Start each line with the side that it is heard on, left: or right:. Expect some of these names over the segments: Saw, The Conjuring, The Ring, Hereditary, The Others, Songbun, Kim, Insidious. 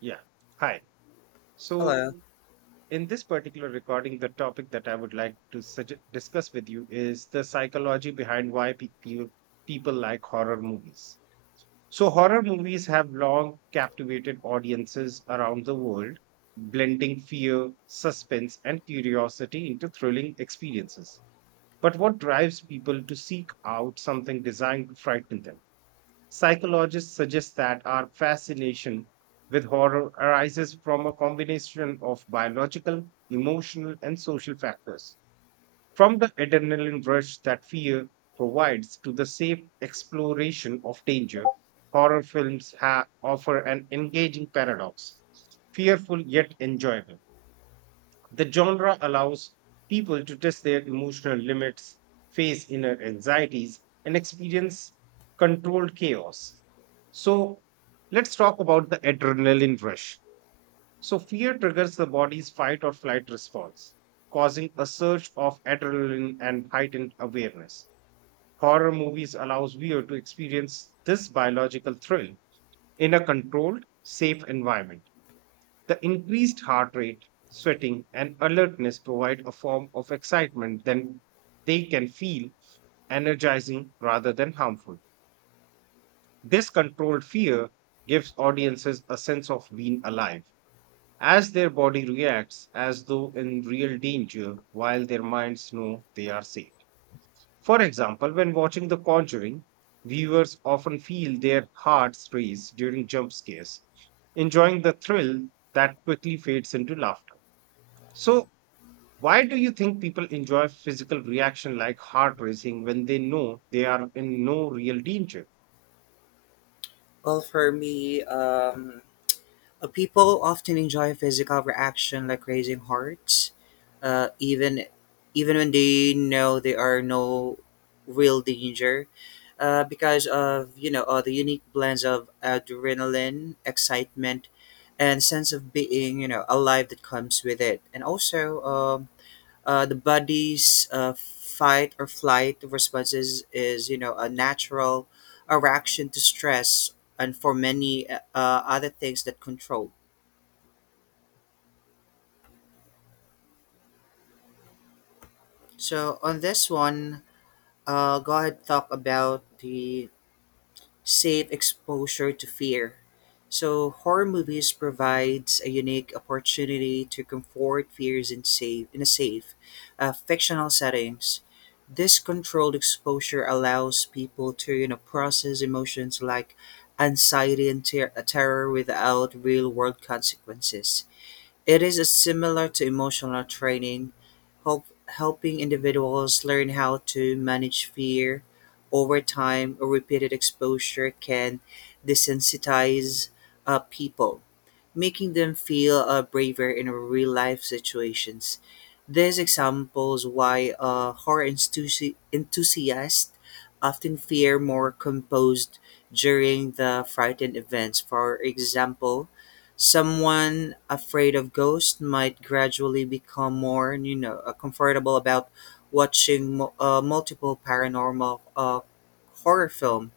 right: Yeah. Hi.
left: Hello.
right: So, in this particular recording, the topic that I would like to discuss with you is the psychology behind why people like horror movies. So, horror movies have long captivated audiences around the world, blending fear, suspense, and curiosity into thrilling experiences. But what drives people to seek out something designed to frighten them? Psychologists suggest that our fascination with horror arises from a combination of biological, emotional, and social factors. From the adrenaline rush that fear provides to the safe exploration of danger, horror films offer an engaging paradox, fearful yet enjoyable. The genre allows people to test their emotional limits, face inner anxieties, and experience controlled chaos. So, let's talk about the adrenaline rush. So, fear triggers the body's fight or flight response, causing a surge of adrenaline and heightened awareness. Horror movies allows viewer to experience this biological thrill in a controlled, safe environment. The increased heart rate, sweating, and alertness provide a form of excitement then they can feel energizing rather than harmful. This controlled fear gives audiences a sense of being alive, as their body reacts as though in real danger while their minds know they are safe. For example, when watching The Conjuring, viewers often feel their hearts race during jump scares, enjoying the thrill that quickly fades into laughter. So, why do you think people enjoy physical reaction like heart racing when they know they are in no real danger?
left: Well, for me, people often enjoy physical reaction like raising hearts, uh, even even when they know they are no real danger, because of the unique blends of adrenaline, excitement, and sense of being alive that comes with it, and also the body's fight or flight responses is, a natural a reaction to stress and for many other things that control. So on this one, go ahead talk about the safe exposure to fear. So horror movies provides a unique opportunity to comfort fears in a safe, fictional settings. This controlled exposure allows people to process emotions like anxiety and terror without real world consequences. It is similar to emotional training, helping individuals learn how to manage fear. Over time, repeated exposure can desensitize people making them feel braver in real life situations. This examples why horror enthusiasts often fear more composed during the frightened events. For example, someone afraid of ghosts might gradually become more, comfortable about watching multiple paranormal horror film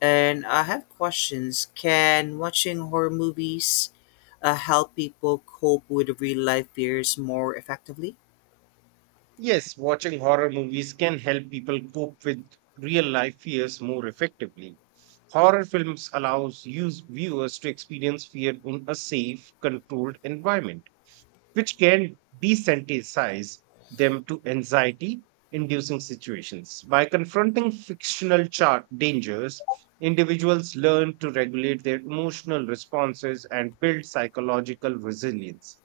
left: and I have questions. Can watching horror movies help people cope with real life fears more effectively?
right: Yes, watching horror movies can help people cope with real life fears more effectively. Horror films allows use viewers to experience fear in a safe, controlled environment, which can desensitize them to anxiety inducing situations. By confronting fictional chart dangers, individuals learn to regulate their emotional responses and build psychological resilience.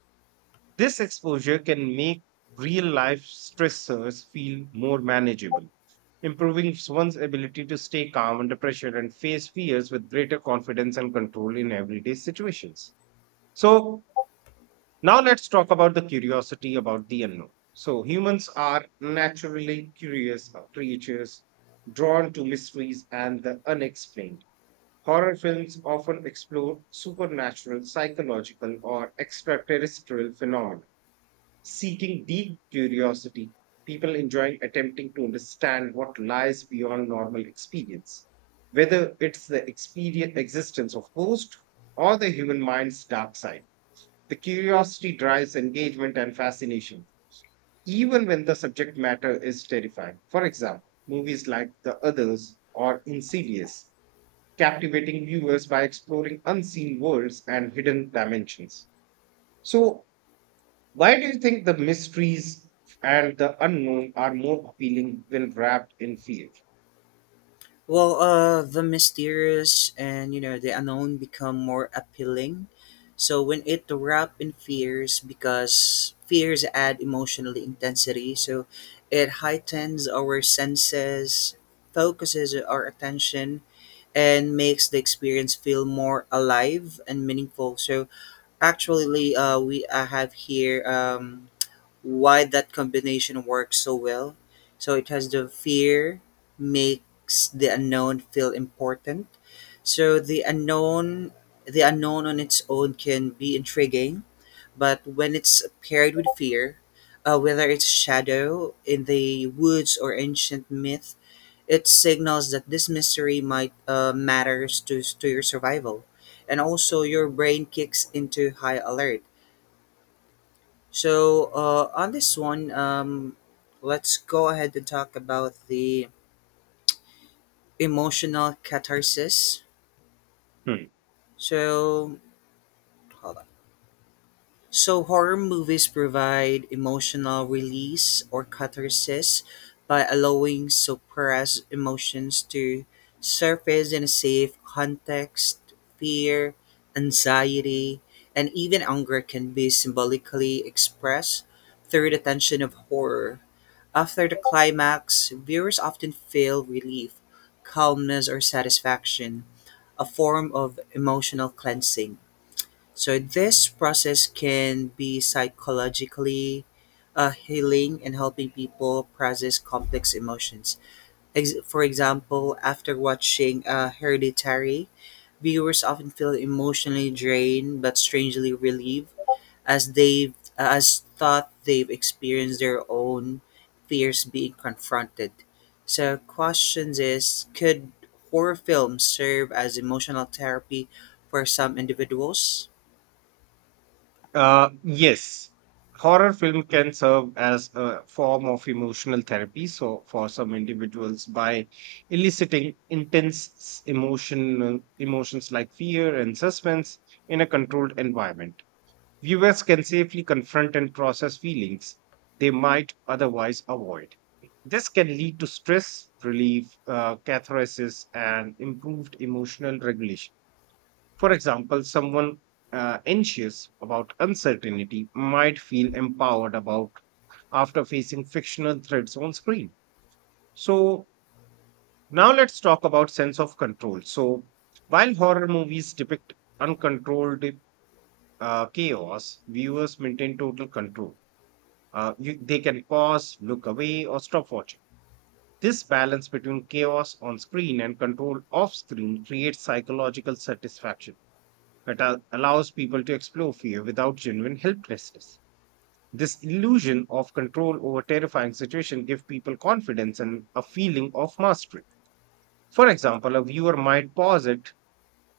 right: This exposure can make real life stressors feel more manageable, improving one's ability to stay calm under pressure and face fears with greater confidence and control in everyday situations. So, now let's talk about the curiosity about the unknown. So humans are naturally curious creatures drawn to mysteries and the unexplained. Horror films often explore supernatural, psychological, or extraterrestrial phenomena, seeking deep curiosity, people enjoying attempting to understand what lies beyond normal experience, whether it's the experience, existence of ghosts or the human mind's dark side. The curiosity drives engagement and fascination, even when the subject matter is terrifying. For example, movies like The Others or Insidious, captivating viewers by exploring unseen worlds and hidden dimensions. So, why do you think the mysteries and the unknown are more appealing when wrapped in fear?
left: Well, the mysterious and the unknown become more appealing. So when it wrap in fears, because fears add emotional intensity, so it heightens our senses, focuses our attention, and makes the experience feel more alive and meaningful. So actually, we I have here why that combination works so well. So it has the fear makes the unknown feel important. So the unknown on its own can be intriguing, but when it's paired with fear, whether it's shadow in the woods or ancient myth, it signals that this mystery might matters to your survival. And also, your brain kicks into high alert. So, on this one, let's go ahead and talk about the emotional catharsis. So, hold on. So horror movies provide emotional release or catharsis by allowing suppressed emotions to surface in a safe context. Fear, anxiety, and even anger can be symbolically expressed through the tension of horror. After the climax, viewers often feel relief, calmness, or satisfaction, a form of emotional cleansing. So this process can be psychologically healing and helping people process complex emotions. For example, after watching Hereditary, viewers often feel emotionally drained but strangely relieved as they've as thought they've experienced their own fears being confronted. So questions is could horror films serve as emotional therapy for some individuals?
right: Yes, horror film can serve as a form of emotional therapy. So, for some individuals, by eliciting intense emotional emotions like fear and suspense in a controlled environment, viewers can safely confront and process feelings they might otherwise avoid. This can lead to stress relief, catharsis, and improved emotional regulation. For example, someone anxious about uncertainty might feel empowered about after facing fictional threats on screen. So now let's talk about sense of control. So while horror movies depict uncontrolled chaos, viewers maintain total control. They can pause, look away, or stop watching. This balance between chaos on screen and control off screen creates psychological satisfaction. It allows people to explore fear without genuine helplessness. This illusion of control over terrifying situation gives people confidence and a feeling of mastery. For example, a viewer might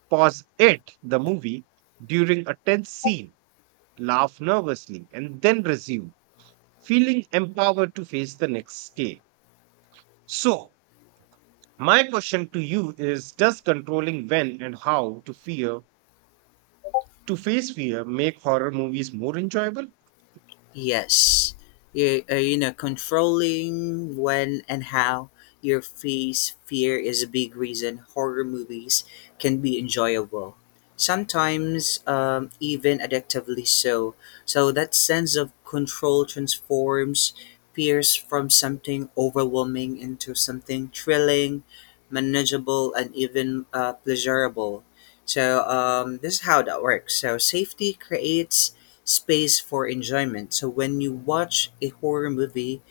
right: pause it, the movie, during a tense scene, laugh nervously, and then resume, feeling empowered to face the next scale. So, my question to you is, does controlling when and how to face fear make horror movies more enjoyable?
left: Yes. You know, controlling when and how your face fear is a big reason horror movies can be enjoyable. Sometimes even addictively so. So that sense of control transforms fears from something overwhelming into something thrilling, manageable, and even pleasurable. So this is how that works. So safety creates space for enjoyment. So when you watch a horror movie,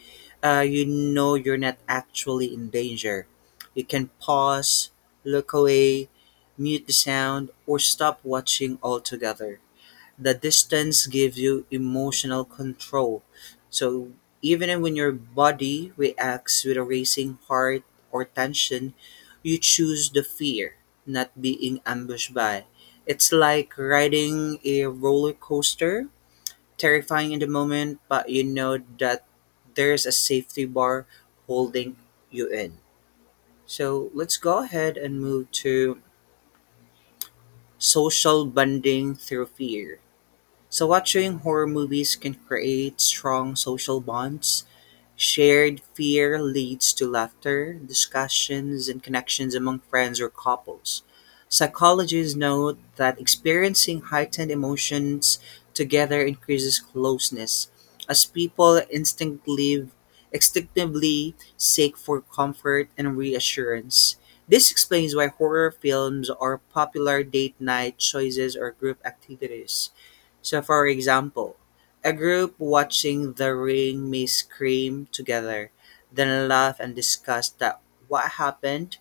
left: you know you're not actually in danger. You can pause, look away, mute the sound, or stop watching altogether. The distance gives you emotional control. So even when your body reacts with a racing heart or tension, you choose the fear, not being ambushed by. It's like riding a roller coaster terrifying in the moment, but you know that there's a safety bar holding you in. So let's go ahead and move to social bonding through fear. So, watching horror movies can create strong social bonds. Shared fear leads to laughter, discussions, and connections among friends or couples. Psychologists note that experiencing heightened emotions together increases closeness, as people instinctively seek for comfort and reassurance. This explains why horror films are popular date night choices or group activities. So, for example, a group watching The Ring may scream together, then laugh and discuss that what happened,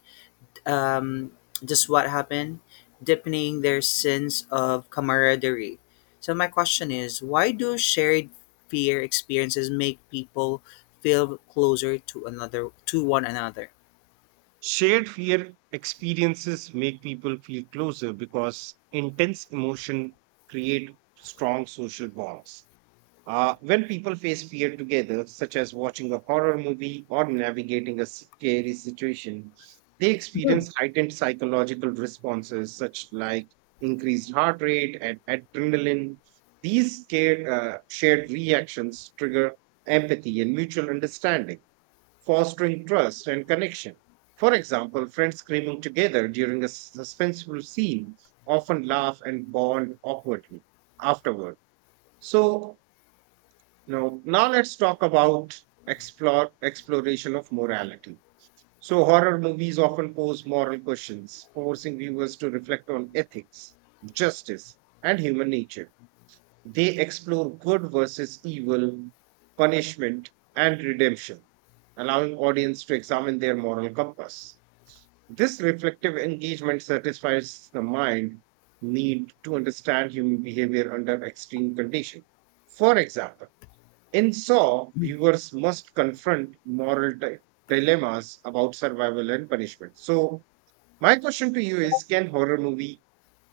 left: um, just what happened, deepening their sense of camaraderie. So, my question is, why do shared fear experiences make people feel closer to one another?
right: Shared fear experiences make people feel closer because intense emotion create strong social bonds. When people face fear together, such as watching a horror movie or navigating a scary situation, they experience heightened psychological responses, such like increased heart rate and adrenaline. These shared reactions trigger empathy and mutual understanding, fostering trust and connection. For example, friends screaming together during a suspenseful scene often laugh and bond awkwardly afterward. So, now let's talk about explore exploration of morality. So, horror movies often pose moral questions, forcing viewers to reflect on ethics, justice, and human nature. They explore good versus evil, punishment, and redemption, allowing audience to examine their moral compass. This reflective engagement satisfies the mind need to understand human behavior under extreme conditions. For example, in Saw, viewers must confront moral dilemmas about survival and punishment. So, my question to you is, can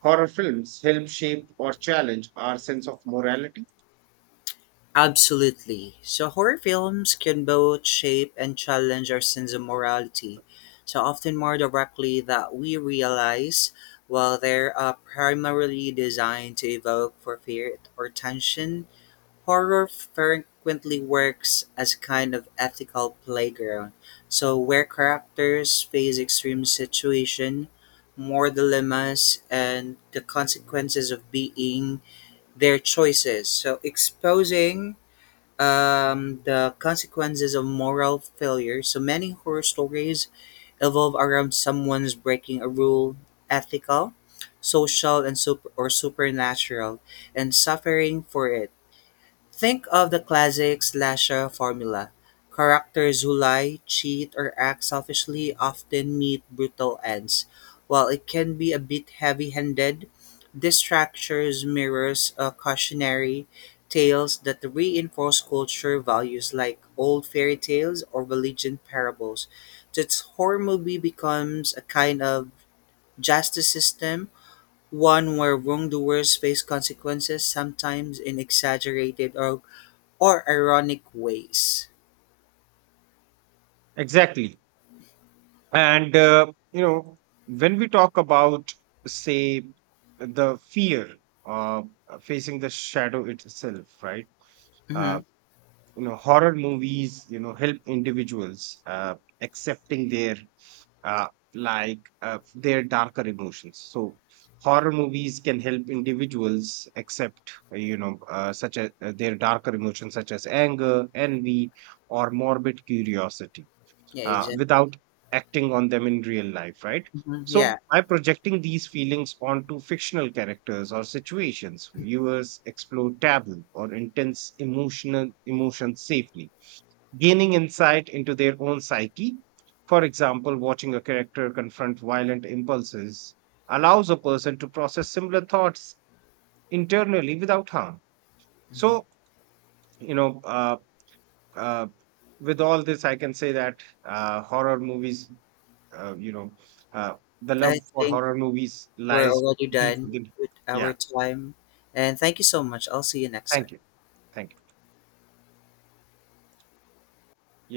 right: horror films help shape or challenge our sense of morality?
left: Absolutely. So horror films can both shape and challenge our sense of morality, so often more directly that we realize, while they're primarily designed to evoke for fear or tension, horror frequently works as a kind of ethical playground. So where characters face extreme situation, more dilemmas, and the consequences of being their choices. So exposing the consequences of moral failure. So many horror stories evolve around someone's breaking a rule, ethical, social, and super or supernatural, and suffering for it. Think of the classic slasher formula. Characters who lie, cheat, or act selfishly often meet brutal ends. While it can be a bit heavy handed, this structure mirrors cautionary tales that reinforce culture values like old fairy tales or religion parables. This horror movie becomes a kind of justice system one where wrongdoers face consequences, sometimes in exaggerated or ironic ways.
right: Exactly. And, when we talk about, say, the fear of facing the shadow itself, right? Uh,
left: Hmm.
right: Horror movies, help individuals accepting their, uh, their darker emotions. So, horror movies can help individuals accept, you know, such as their darker emotions, such as anger, envy, or morbid curiosity
left: Yeah, exactly.
right: without acting on them in real life, right?
left: Mhm.
right: So,
left: Yeah.
right: by projecting these feelings onto fictional characters or situations, viewers explore taboo or intense emotional emotions safely, gaining insight into their own psyche. For example, watching a character confront violent impulses allows a person to process similar thoughts internally without harm.
left: Mhm.
right: So, you know, uh, uh, with all this, I can say that horror movies uh, you know, uh, the
left: I
right: love for
left: think
right: horror movies
left: we're
right: lies
left: already
right: deep
left: done
right: within.
left: with our
right: Yeah.
left: time. And thank you so much. I'll see you next
right: Thank
left: time.
right: you. Thank you.